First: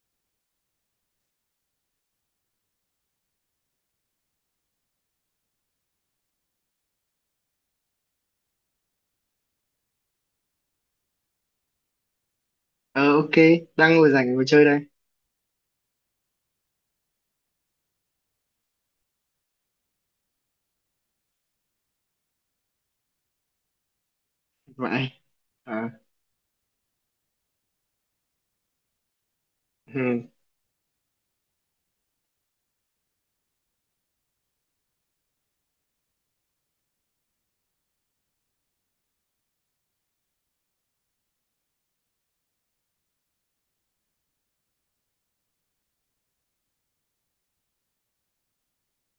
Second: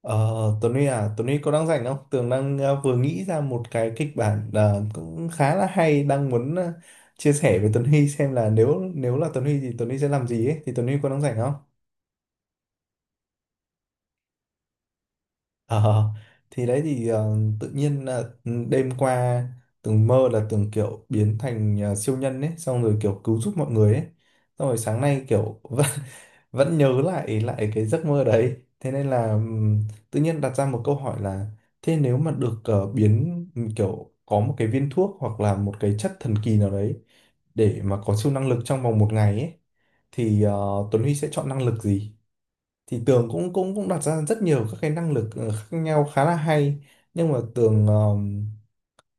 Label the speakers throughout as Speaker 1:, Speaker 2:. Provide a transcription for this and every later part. Speaker 1: Ờ, Tuấn Huy à, Tuấn Huy có đang rảnh không? Tường đang vừa nghĩ ra một cái kịch bản cũng khá là hay đang muốn chia sẻ với Tuấn Huy xem là nếu nếu là Tuấn Huy thì Tuấn Huy sẽ làm gì ấy thì Tuấn Huy có đang rảnh không?
Speaker 2: Ờ, ok, đang ngồi rảnh ngồi chơi đây.
Speaker 1: Ờ, thì đấy thì tự nhiên là đêm qua Tường mơ là Tường kiểu biến thành siêu nhân ấy xong rồi kiểu cứu giúp mọi người ấy xong rồi sáng
Speaker 2: Vậy.
Speaker 1: nay kiểu
Speaker 2: À,
Speaker 1: vẫn nhớ lại lại cái giấc mơ đấy, thế nên là tự
Speaker 2: ừ.
Speaker 1: nhiên đặt ra một câu hỏi là thế nếu mà được biến kiểu có một cái viên thuốc hoặc là một cái chất thần kỳ nào đấy để mà có siêu năng lực trong vòng một ngày ấy thì Tuấn Huy sẽ chọn năng lực gì? Thì Tường cũng cũng cũng đặt ra rất nhiều các cái năng lực khác nhau khá là hay, nhưng mà Tường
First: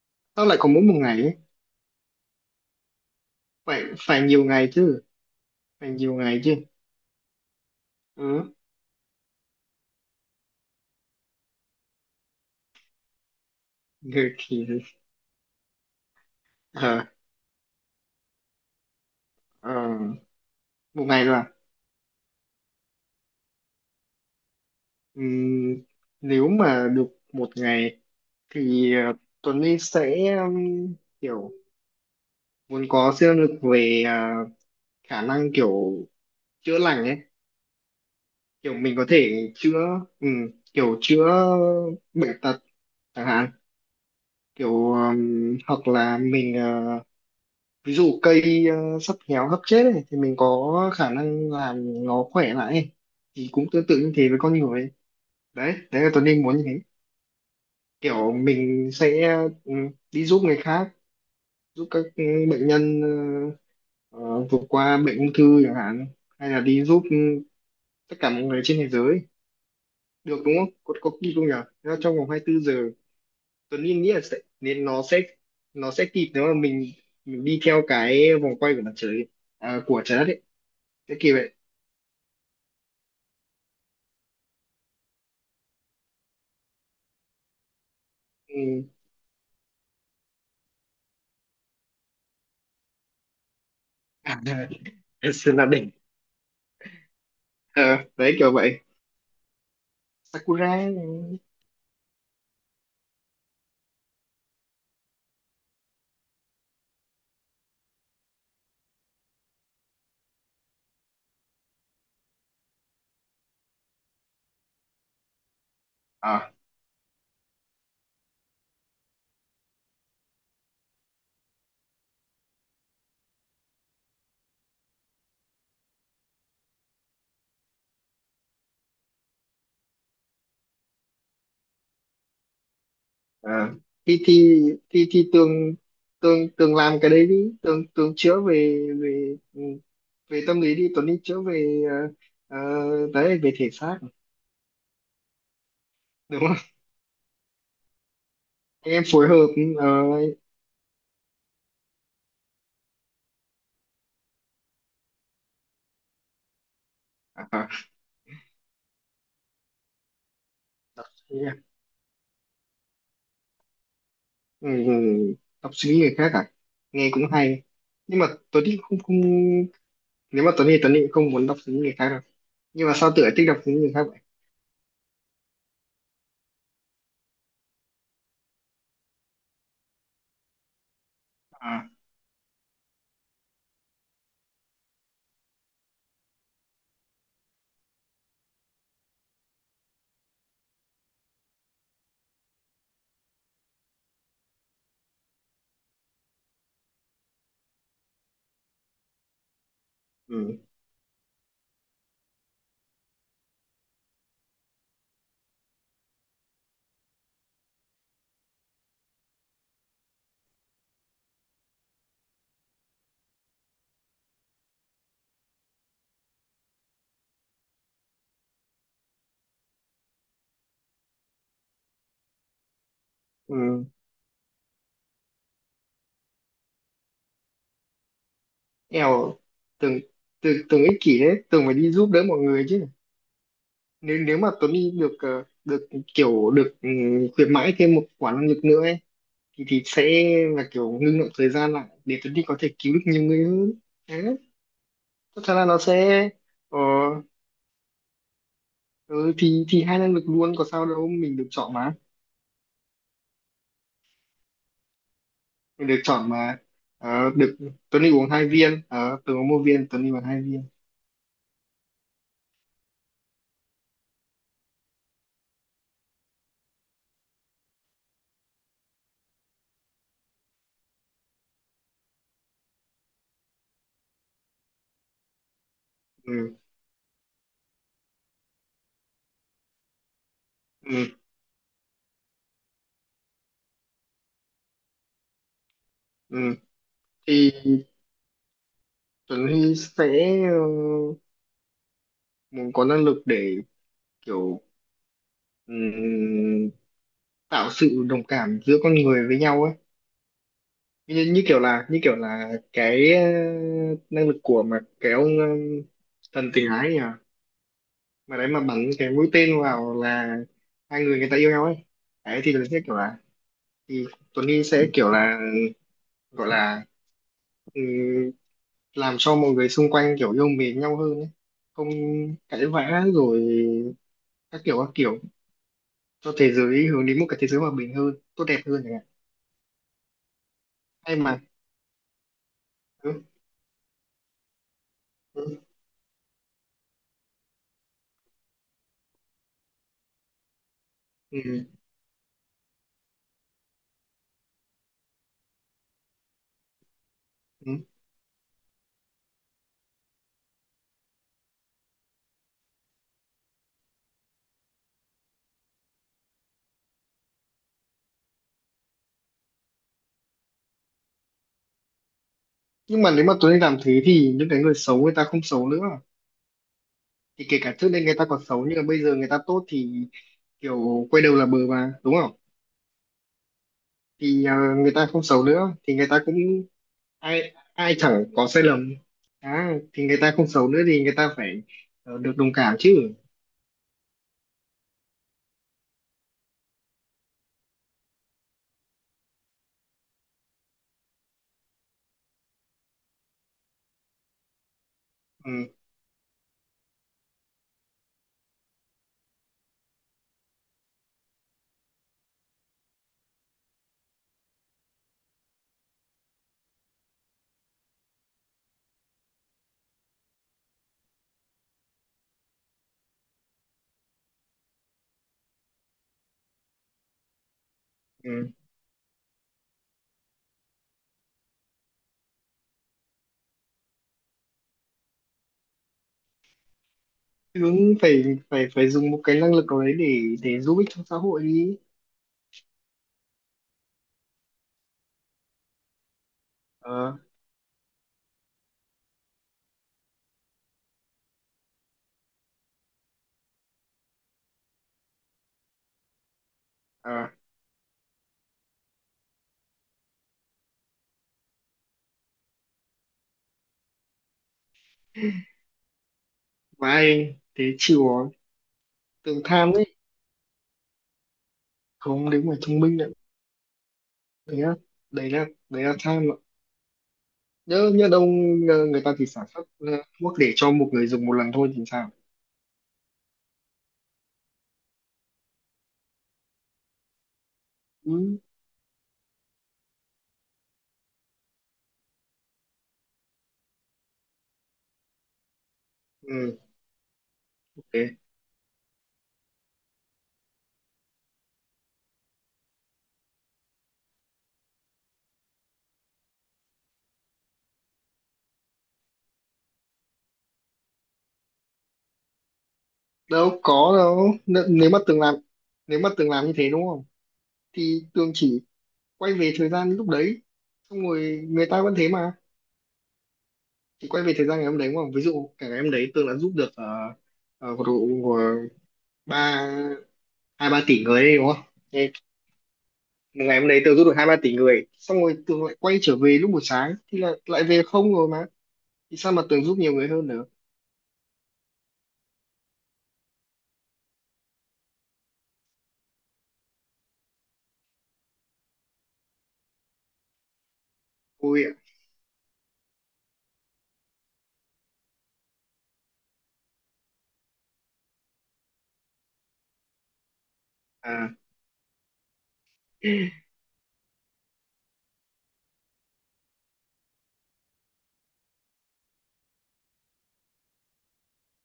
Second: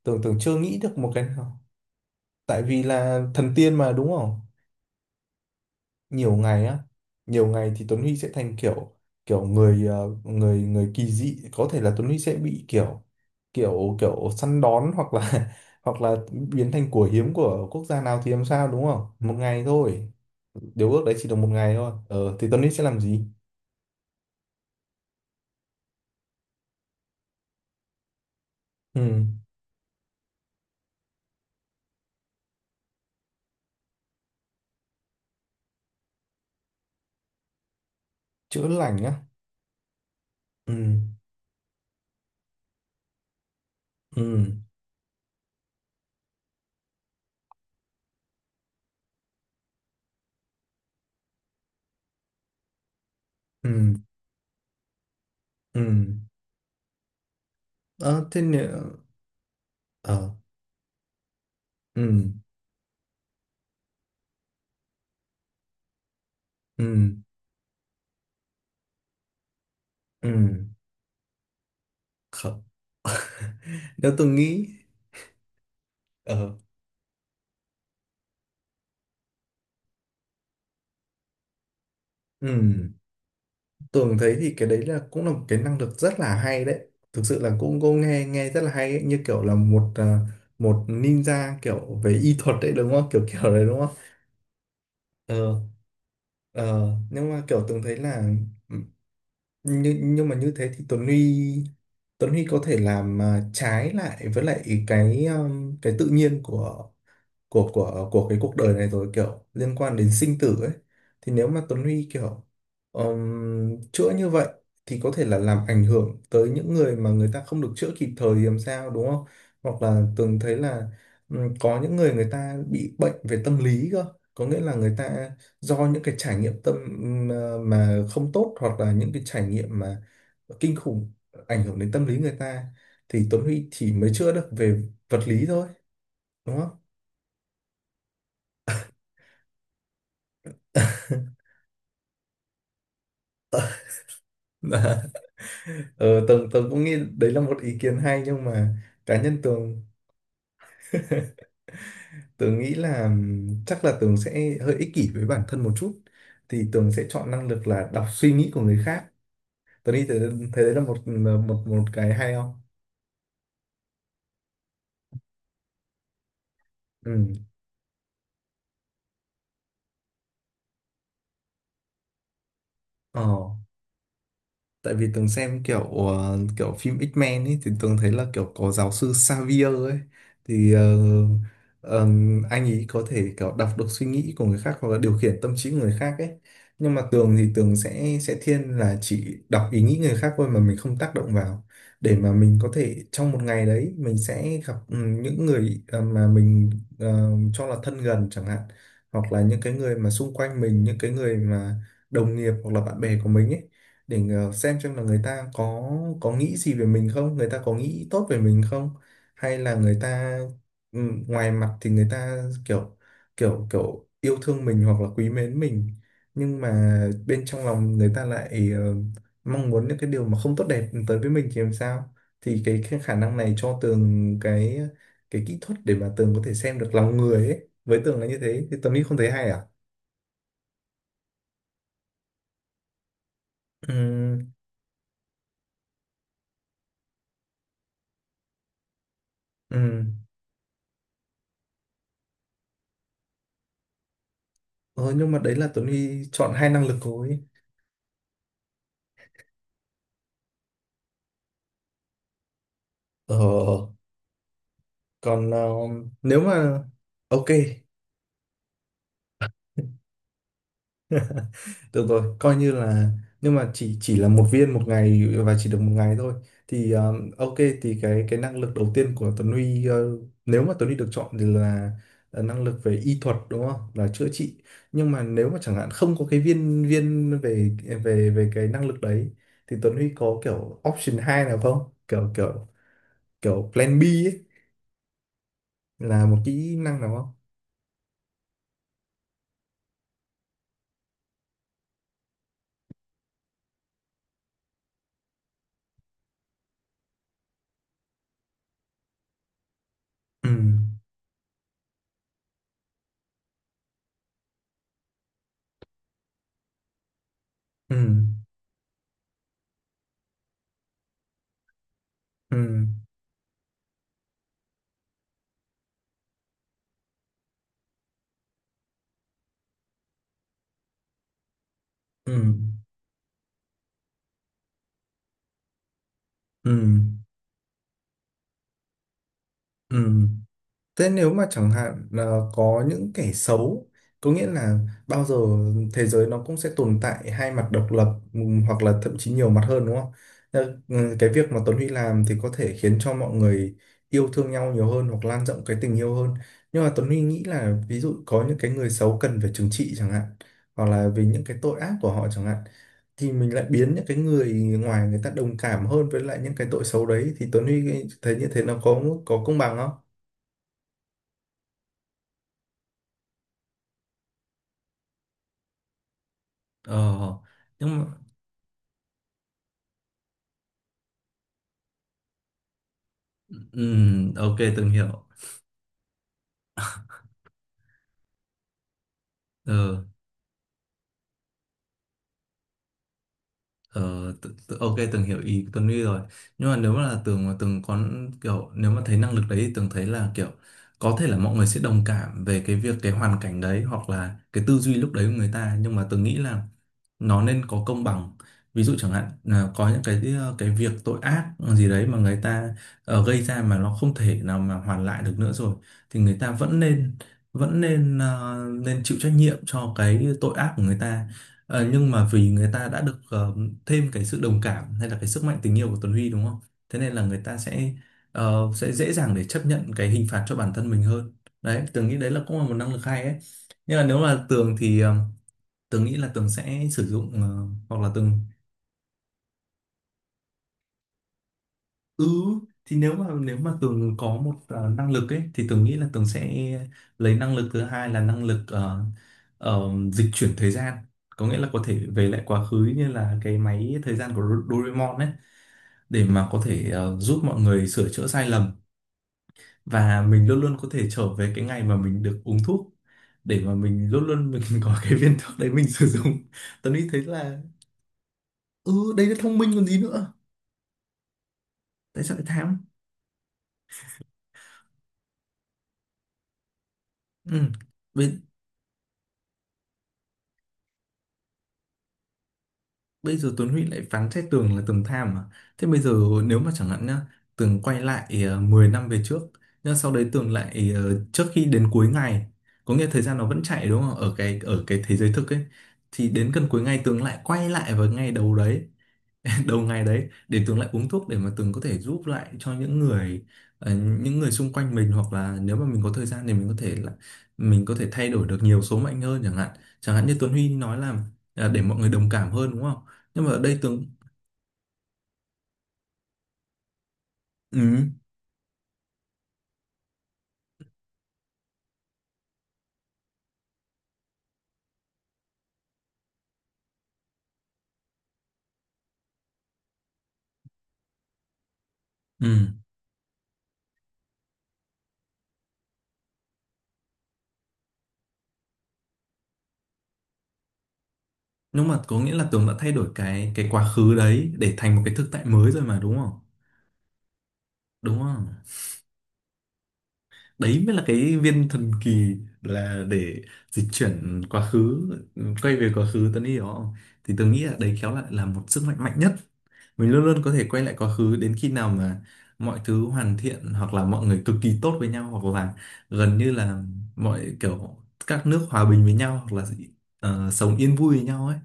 Speaker 1: Tường Tường
Speaker 2: Tao
Speaker 1: chưa
Speaker 2: lại có
Speaker 1: nghĩ
Speaker 2: mỗi một
Speaker 1: được một
Speaker 2: ngày
Speaker 1: cái
Speaker 2: ấy.
Speaker 1: nào. Tại vì là thần tiên
Speaker 2: Phải
Speaker 1: mà đúng
Speaker 2: phải
Speaker 1: không?
Speaker 2: nhiều ngày chứ. Phải nhiều
Speaker 1: Nhiều
Speaker 2: ngày chứ.
Speaker 1: ngày á, nhiều ngày thì Tuấn Huy sẽ
Speaker 2: Ừ.
Speaker 1: thành kiểu kiểu người người người kỳ dị, có thể là Tuấn Huy sẽ bị kiểu kiểu kiểu
Speaker 2: Người
Speaker 1: săn
Speaker 2: thì
Speaker 1: đón hoặc là hoặc là biến thành
Speaker 2: ờ
Speaker 1: của hiếm của quốc gia nào thì làm sao đúng không? Một ngày
Speaker 2: ờ,
Speaker 1: thôi, điều ước
Speaker 2: một
Speaker 1: đấy
Speaker 2: ngày
Speaker 1: chỉ được
Speaker 2: là
Speaker 1: một ngày thôi, ờ thì Tuấn Huy sẽ làm gì?
Speaker 2: Ừm, nếu mà được một ngày thì,
Speaker 1: Ừ.
Speaker 2: Tuấn Linh sẽ, kiểu muốn có siêu năng lực về, khả năng kiểu chữa lành ấy,
Speaker 1: Chữa
Speaker 2: kiểu mình
Speaker 1: lành
Speaker 2: có
Speaker 1: á?
Speaker 2: thể chữa, ừm,
Speaker 1: Ừ.
Speaker 2: kiểu chữa bệnh tật chẳng hạn,
Speaker 1: Ừ.
Speaker 2: kiểu, hoặc là mình, ví dụ cây, sắp héo sắp chết ấy, thì mình có khả năng làm nó khỏe lại ấy, thì cũng tương
Speaker 1: Ừ.
Speaker 2: tự như thế với con người ấy. Đấy,
Speaker 1: Ừ.
Speaker 2: đấy là Tuấn Linh muốn như thế.
Speaker 1: Ờ
Speaker 2: Kiểu
Speaker 1: thế nữa?
Speaker 2: mình sẽ, đi
Speaker 1: Ờ.
Speaker 2: giúp người khác, giúp các,
Speaker 1: Ừ.
Speaker 2: bệnh nhân, ờ, vượt qua bệnh ung thư chẳng hạn, hay là đi giúp,
Speaker 1: Ừ.
Speaker 2: tất cả mọi người trên thế giới
Speaker 1: Ừ.
Speaker 2: được, đúng không? Có, có kỳ không nhỉ? Thế là trong vòng
Speaker 1: Không.
Speaker 2: 24 giờ Tuấn Linh nghĩ
Speaker 1: Nếu
Speaker 2: là
Speaker 1: tôi
Speaker 2: sẽ,
Speaker 1: nghĩ
Speaker 2: nên nó sẽ kịp, nếu
Speaker 1: ờ
Speaker 2: mà mình đi theo cái vòng quay của mặt trời, à, của trái đất ấy, sẽ kịp vậy.
Speaker 1: ừ, Tường thấy thì cái đấy là cũng là một cái năng lực rất là hay đấy, thực sự là cũng cô nghe nghe rất là
Speaker 2: Ừ.
Speaker 1: hay ấy. Như kiểu là một một ninja kiểu về y thuật đấy đúng không, kiểu kiểu đấy đúng không?
Speaker 2: À, Sơn
Speaker 1: Ờ.
Speaker 2: La đỉnh.
Speaker 1: Ờ nhưng mà kiểu
Speaker 2: Ờ,
Speaker 1: Tường thấy là,
Speaker 2: đấy kiểu vậy.
Speaker 1: nhưng mà như thế
Speaker 2: Sakura
Speaker 1: thì
Speaker 2: này.
Speaker 1: Tuấn Huy có thể làm trái lại với lại cái tự nhiên của của cái cuộc đời này rồi, kiểu liên quan đến sinh tử ấy, thì nếu mà Tuấn Huy kiểu chữa như vậy thì có thể là làm ảnh hưởng tới
Speaker 2: À,
Speaker 1: những người mà người ta không được chữa kịp thời thì làm sao đúng không? Hoặc là Tường thấy là có những người người ta bị bệnh về tâm lý cơ, có nghĩa là người ta do những cái trải nghiệm tâm mà không tốt hoặc là những cái trải nghiệm mà kinh khủng ảnh hưởng đến tâm lý người ta, thì Tuấn Huy
Speaker 2: à.
Speaker 1: chỉ mới
Speaker 2: thì
Speaker 1: chữa được
Speaker 2: thì
Speaker 1: về
Speaker 2: thì
Speaker 1: vật
Speaker 2: thì
Speaker 1: lý
Speaker 2: tường
Speaker 1: thôi
Speaker 2: tường
Speaker 1: đúng không?
Speaker 2: tường làm cái đấy đi, tường tường chữa về về ừ, về tâm lý đi, Tuấn Linh chữa về, đấy, về thể xác,
Speaker 1: Dạ. Ờ,
Speaker 2: đúng
Speaker 1: tường tường
Speaker 2: không?
Speaker 1: cũng nghĩ đấy là một ý kiến hay, nhưng mà
Speaker 2: Anh em
Speaker 1: cá
Speaker 2: phối
Speaker 1: nhân
Speaker 2: hợp. Ừ,
Speaker 1: tường,
Speaker 2: ờ,
Speaker 1: tường nghĩ là chắc là tường sẽ hơi ích kỷ với bản thân một chút, thì tường sẽ chọn năng lực là đọc suy nghĩ của người khác. Tường nghĩ thế, thế đấy là một một một cái hay không?
Speaker 2: ừ, đọc suy nghĩ người khác à? Nghe cũng
Speaker 1: Ừ.
Speaker 2: hay. Nhưng mà Tuấn Định không, không, nếu mà Tuấn Định không muốn đọc suy nghĩ người khác đâu. Nhưng mà sao
Speaker 1: Ờ.
Speaker 2: tựa thích đọc suy nghĩ người khác vậy?
Speaker 1: Tại vì Tường xem kiểu kiểu phim X-Men ấy thì Tường thấy là kiểu có giáo sư Xavier ấy, thì
Speaker 2: À.
Speaker 1: ờ, anh ấy có thể kiểu đọc được suy nghĩ của người khác hoặc là điều khiển tâm trí của người khác ấy, nhưng mà Tường thì Tường sẽ thiên là chỉ đọc ý nghĩ người khác thôi mà mình không tác động vào, để mà mình có thể trong một ngày đấy mình sẽ gặp những người mà mình cho là thân gần chẳng hạn, hoặc là những cái người mà xung
Speaker 2: Ừ.
Speaker 1: quanh mình, những cái người mà đồng nghiệp hoặc là bạn bè của mình ấy, để ngờ- xem là người ta có nghĩ gì về mình không, người ta có nghĩ tốt về mình không, hay là người ta ừ, ngoài mặt thì người ta kiểu kiểu kiểu yêu thương mình hoặc là quý mến mình, nhưng mà bên trong lòng người ta lại mong muốn những cái điều mà không tốt đẹp tới với mình thì làm sao? Thì cái khả năng này cho
Speaker 2: Ừ.
Speaker 1: Tường cái kỹ thuật để mà Tường có thể xem được lòng người ấy. Với Tường là như thế, thì Tuấn Huy không thấy
Speaker 2: Eo,
Speaker 1: hay à?
Speaker 2: tưởng tưởng tưởng ích kỷ đấy, tưởng phải đi giúp đỡ mọi người chứ. Nếu nếu mà
Speaker 1: Ừ,
Speaker 2: Tuấn Đi được, được kiểu được ừ, khuyến mãi thêm một quả năng lực nữa ấy, thì
Speaker 1: ừ.
Speaker 2: sẽ là kiểu ngưng động thời gian lại, để Tuấn Đi có thể cứu được nhiều người hơn đấy.
Speaker 1: Ờ, nhưng mà
Speaker 2: Thật ra
Speaker 1: đấy
Speaker 2: là
Speaker 1: là
Speaker 2: nó
Speaker 1: Tuấn Huy
Speaker 2: sẽ
Speaker 1: chọn hai
Speaker 2: ờ,
Speaker 1: năng lực thôi.
Speaker 2: ừ, thì hai năng lực luôn, có sao đâu, mình được chọn mà,
Speaker 1: Ờ, còn ờ,
Speaker 2: mình được chọn
Speaker 1: nếu
Speaker 2: mà.
Speaker 1: mà
Speaker 2: Ờ,
Speaker 1: ok,
Speaker 2: được. Tuấn đi uống hai viên. Ờ, Tường uống một viên, Tuấn đi uống hai viên.
Speaker 1: được rồi coi như là, nhưng mà chỉ là một viên một ngày và chỉ được một ngày thôi thì ok, thì cái năng lực đầu tiên của Tuấn Huy nếu mà Tuấn Huy được chọn thì là năng lực về y thuật đúng không, là chữa trị, nhưng mà nếu mà chẳng hạn không có cái
Speaker 2: Ừ,
Speaker 1: viên viên về về về cái năng lực đấy thì Tuấn Huy có kiểu option
Speaker 2: ừ,
Speaker 1: 2 nào không, kiểu kiểu kiểu plan B ấy, là một
Speaker 2: ừ.
Speaker 1: kỹ năng nào không?
Speaker 2: Thì Tuấn Huy sẽ, ờ, muốn có năng lực để kiểu, ừm, tạo sự đồng cảm giữa con người với nhau ấy.
Speaker 1: Ừ.
Speaker 2: Như kiểu là cái, năng lực của mà cái ông, thần tình ái nhỉ,
Speaker 1: Ừ.
Speaker 2: mà đấy mà bắn cái mũi tên vào là hai người, người ta yêu nhau ấy. Đấy thì nó sẽ
Speaker 1: Ừ.
Speaker 2: kiểu là, thì Tuấn Nghi sẽ kiểu là, gọi là, ừm, làm cho mọi người xung quanh kiểu yêu mến nhau hơn ấy. Không
Speaker 1: Ừ.
Speaker 2: cãi vã rồi, các kiểu, các kiểu, cho thế
Speaker 1: Ừ.
Speaker 2: giới hướng đến một cái thế giới hòa bình hơn, tốt đẹp hơn chẳng hạn.
Speaker 1: Ừ. Thế
Speaker 2: Hay
Speaker 1: nếu
Speaker 2: mà.
Speaker 1: mà chẳng hạn là có những
Speaker 2: Ừ,
Speaker 1: kẻ xấu, có nghĩa là bao giờ
Speaker 2: ừ,
Speaker 1: thế giới nó cũng sẽ tồn tại hai mặt độc lập, hoặc là thậm chí nhiều mặt hơn đúng không? Cái việc mà
Speaker 2: ừ,
Speaker 1: Tuấn Huy làm thì có thể khiến cho mọi người yêu thương nhau nhiều hơn hoặc lan rộng cái tình yêu hơn. Nhưng mà Tuấn Huy nghĩ
Speaker 2: ừ.
Speaker 1: là ví dụ có những cái người xấu cần phải trừng trị chẳng hạn, hoặc là vì những cái tội ác của họ chẳng hạn, thì mình lại biến những cái người ngoài người ta đồng cảm hơn với lại những cái tội xấu đấy, thì Tuấn Huy thấy như thế nó có công bằng không?
Speaker 2: Nhưng mà nếu mà Tuấn Nghi làm thế thì những cái người xấu, người ta không xấu nữa,
Speaker 1: Ờ,
Speaker 2: thì kể cả trước
Speaker 1: nhưng
Speaker 2: đây
Speaker 1: mà,
Speaker 2: người ta còn xấu nhưng mà bây giờ người ta tốt thì kiểu quay đầu là bờ mà, đúng không? Thì,
Speaker 1: ok, từng
Speaker 2: người ta
Speaker 1: hiểu.
Speaker 2: không xấu nữa thì người ta cũng, ai ai chẳng có sai lầm. À, thì
Speaker 1: Ờ.
Speaker 2: người ta không xấu nữa thì người ta phải, được đồng cảm chứ.
Speaker 1: Ờ, tự, tự, ok, Tường hiểu ý Tuấn Huy rồi, nhưng mà nếu mà là Tường mà Tường có kiểu, nếu mà thấy năng lực đấy thì Tường thấy là kiểu có thể là mọi người sẽ đồng cảm về cái việc cái hoàn cảnh đấy hoặc là cái tư duy lúc đấy của người
Speaker 2: Ừ,
Speaker 1: ta, nhưng mà Tường nghĩ là nó nên có công bằng. Ví dụ chẳng hạn là có những cái cái việc tội ác gì đấy mà người ta gây ra mà nó không thể nào mà hoàn lại được nữa rồi, thì người ta vẫn nên vẫn nên ờ, nên chịu trách nhiệm cho cái tội ác của người ta. Ờ, nhưng mà vì người ta đã được thêm cái sự đồng cảm hay là cái sức mạnh tình yêu của Tuấn Huy đúng không? Thế nên là người ta sẽ
Speaker 2: ừ.
Speaker 1: sẽ dễ dàng để chấp nhận cái hình phạt cho bản thân mình hơn. Đấy, Tường nghĩ đấy là cũng là một năng lực hay ấy. Nhưng mà nếu là Tường thì Tường nghĩ là Tường sẽ sử dụng
Speaker 2: Đúng,
Speaker 1: hoặc là
Speaker 2: phải
Speaker 1: Tường
Speaker 2: phải phải dùng một cái năng lực nào đấy để giúp ích cho xã hội đi.
Speaker 1: ừ, thì nếu mà Tường có một năng lực ấy thì Tường nghĩ là Tường sẽ
Speaker 2: ờ
Speaker 1: lấy năng lực thứ hai là năng lực dịch chuyển thời gian. Có nghĩa là có thể về lại quá khứ như là cái máy thời gian của Doraemon ấy, để mà có thể
Speaker 2: à,
Speaker 1: giúp mọi người sửa chữa sai lầm, và mình luôn luôn có thể trở về cái ngày mà mình được uống thuốc, để mà mình luôn luôn mình có cái viên thuốc đấy mình sử dụng.
Speaker 2: mà
Speaker 1: Tớ nghĩ thấy
Speaker 2: ai
Speaker 1: là
Speaker 2: thế chịu rồi.
Speaker 1: ừ, đây là
Speaker 2: Tự
Speaker 1: thông minh
Speaker 2: tham
Speaker 1: còn
Speaker 2: đấy.
Speaker 1: gì nữa. Tại
Speaker 2: Không,
Speaker 1: sao
Speaker 2: nếu
Speaker 1: lại
Speaker 2: mà thông
Speaker 1: tham?
Speaker 2: minh nữa. Thế á? Đấy là tham ạ.
Speaker 1: Ừ.
Speaker 2: Nhớ nhớ đâu.
Speaker 1: Bây,
Speaker 2: Người ta thì sản xuất, thuốc để cho một người dùng một lần thôi thì sao?
Speaker 1: bây giờ Tuấn Huy lại phán xét Tường là Tường tham à? Thế bây giờ nếu mà chẳng hạn nhá, Tường quay
Speaker 2: Ừ,
Speaker 1: lại 10 năm về trước, nhưng sau đấy Tường lại trước khi đến cuối ngày, có nghĩa thời gian nó vẫn chạy đúng không, ở cái thế giới thực ấy, thì đến
Speaker 2: ừ,
Speaker 1: gần cuối ngày Tường lại quay lại vào
Speaker 2: ok.
Speaker 1: ngày đầu đấy, đầu ngày đấy để Tường lại uống thuốc, để mà Tường có thể giúp lại cho những người những người xung quanh mình, hoặc là nếu mà mình có thời gian thì mình có thể thay đổi được nhiều số mệnh hơn chẳng hạn. Chẳng hạn như Tuấn Huy nói là à, để mọi người đồng cảm hơn đúng không, nhưng mà
Speaker 2: Đâu
Speaker 1: ở đây
Speaker 2: có
Speaker 1: Tường
Speaker 2: đâu. N nếu mà từng làm nếu mà từng làm như thế đúng không? Thì
Speaker 1: ừ,
Speaker 2: Tường chỉ quay về thời gian lúc đấy, xong rồi người ta vẫn thế mà, chỉ quay về thời gian ngày hôm đấy mà, ví dụ cả ngày hôm đấy Tường đã giúp được, uh, uh, ba hai ba tỷ người đấy, đúng không? Thế
Speaker 1: ừ,
Speaker 2: một ngày hôm đấy Tường giúp được hai ba tỷ người, xong rồi Tường lại quay trở về lúc buổi sáng thì lại lại về không rồi mà, thì sao mà Tường giúp nhiều người hơn nữa?
Speaker 1: nhưng mà có nghĩa là Tường đã thay đổi cái quá khứ đấy để thành một cái thực tại mới rồi mà đúng không? Đúng không? Đấy mới là cái
Speaker 2: Ôi
Speaker 1: viên
Speaker 2: ạ.
Speaker 1: thần kỳ, là để dịch chuyển quá khứ, quay về quá khứ, Tuấn hiểu không? Thì tôi nghĩ là đấy khéo lại là một sức mạnh mạnh nhất, mình luôn luôn có thể quay lại quá
Speaker 2: À,
Speaker 1: khứ đến khi nào mà mọi thứ hoàn thiện, hoặc là mọi người cực kỳ tốt với nhau, hoặc là gần như là mọi kiểu các nước hòa bình với nhau, hoặc là sống yên vui với nhau ấy,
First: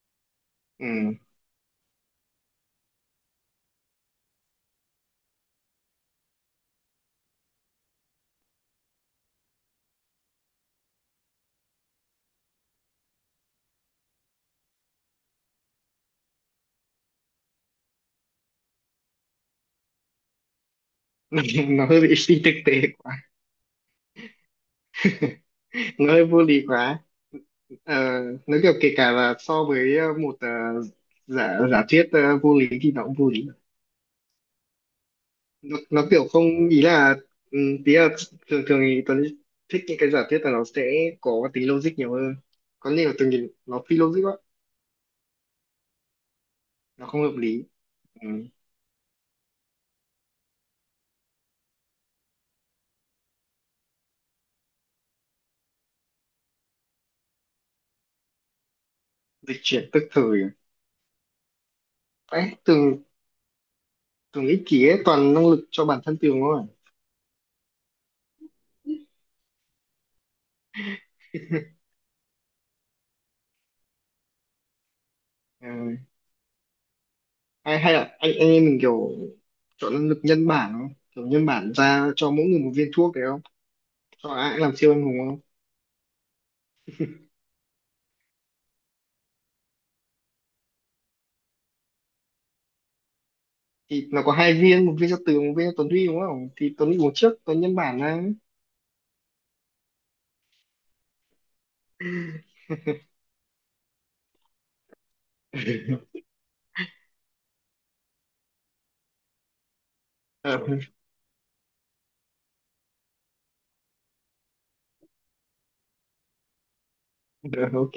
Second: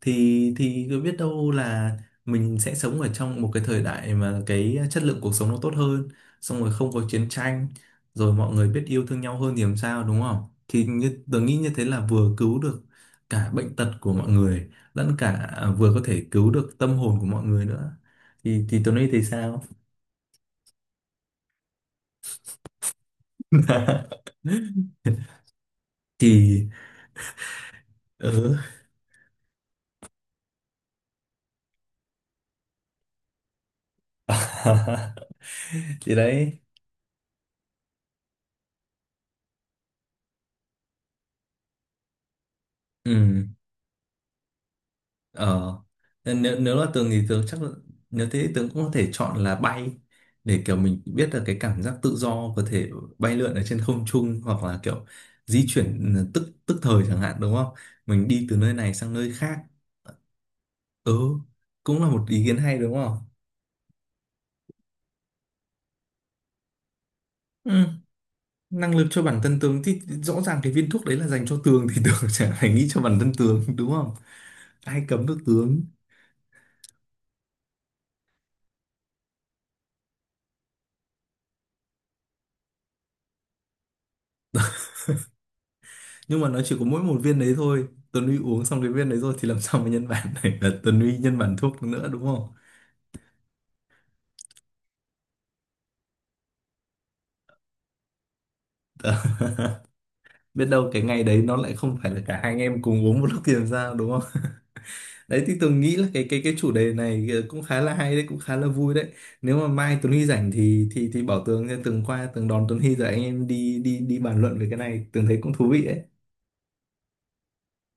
Speaker 1: thì cứ
Speaker 2: ừ.
Speaker 1: biết đâu là mình sẽ sống ở trong một cái thời đại mà cái chất lượng cuộc sống nó tốt hơn, xong rồi không có chiến tranh, rồi mọi người biết yêu thương nhau hơn thì làm sao đúng không? Thì tớ nghĩ như thế là vừa cứu được cả bệnh tật của mọi người, lẫn cả à, vừa có thể cứu được tâm hồn của mọi người nữa, thì Tuấn nghĩ thì sao?
Speaker 2: Nó hơi bị phi thực tế quá. Nó hơi vô lý
Speaker 1: Thì
Speaker 2: quá. Ờ,
Speaker 1: ừ.
Speaker 2: nếu kiểu kể cả là so với, một, giả giả thuyết, vô lý thì nó cũng vô lý. Nó
Speaker 1: Thì
Speaker 2: kiểu
Speaker 1: đấy
Speaker 2: không, ý là, tí là thường thường thì Tuấn thích những cái giả thuyết là nó sẽ có tính logic nhiều hơn, có nhiều từng
Speaker 1: ừ
Speaker 2: nhìn nó phi logic quá.
Speaker 1: ờ, nên nếu nếu là
Speaker 2: Nó
Speaker 1: tường
Speaker 2: không
Speaker 1: thì
Speaker 2: hợp
Speaker 1: tường chắc
Speaker 2: lý.
Speaker 1: là, nếu
Speaker 2: Ừ.
Speaker 1: thế thì tường cũng có thể chọn là bay, để kiểu mình biết là cái cảm giác tự do, có thể bay lượn ở trên không trung, hoặc là kiểu di chuyển tức tức thời chẳng hạn đúng không, mình đi từ nơi này sang nơi khác.
Speaker 2: Dịch chuyển tức thời à?
Speaker 1: Ừ, cũng là một ý kiến
Speaker 2: Ấy
Speaker 1: hay đúng
Speaker 2: từng
Speaker 1: không.
Speaker 2: từng ích kỷ ấy, toàn năng lực cho bản thân tường thôi.
Speaker 1: Ừ, năng lực cho bản thân tường thì rõ ràng cái viên thuốc đấy là dành cho tường thì tường chả phải nghĩ cho bản thân tường đúng không, ai cấm được
Speaker 2: À?
Speaker 1: tường.
Speaker 2: Ừ. hay hay là anh em mình kiểu chọn năng lực nhân bản không, kiểu nhân bản ra cho mỗi người một viên thuốc đấy không, cho ai cũng làm siêu anh hùng không?
Speaker 1: Nhưng mà nó chỉ có mỗi một viên đấy thôi, Tuấn Huy uống xong cái viên đấy rồi thì làm sao mà nhân bản này, là Tuấn Huy nhân bản thuốc nữa đúng không.
Speaker 2: Thì nó có hai viên, một viên cho Tường, một viên cho Tuấn Huy, đúng không? Thì Tuấn Huy uống trước, Tuấn nhân bản ra.
Speaker 1: Đó. Biết đâu cái ngày đấy nó lại không phải là cả hai anh em cùng uống một lúc thì làm sao đúng không. Đấy thì tường nghĩ là cái chủ đề này cũng khá là hay đấy, cũng khá là vui đấy. Nếu mà mai Tuấn Huy rảnh
Speaker 2: Ờ,
Speaker 1: thì thì bảo tường nha, tường qua tường đón Tuấn Huy rồi anh em đi đi đi bàn luận về cái này, tường thấy cũng thú vị đấy.
Speaker 2: ok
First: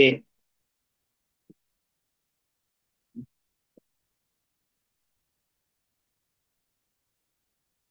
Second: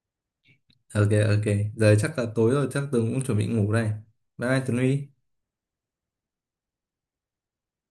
Speaker 1: Ok, ok. Giờ chắc là tối rồi, chắc Tường cũng chuẩn bị ngủ đây. Bye bye Tường Huy.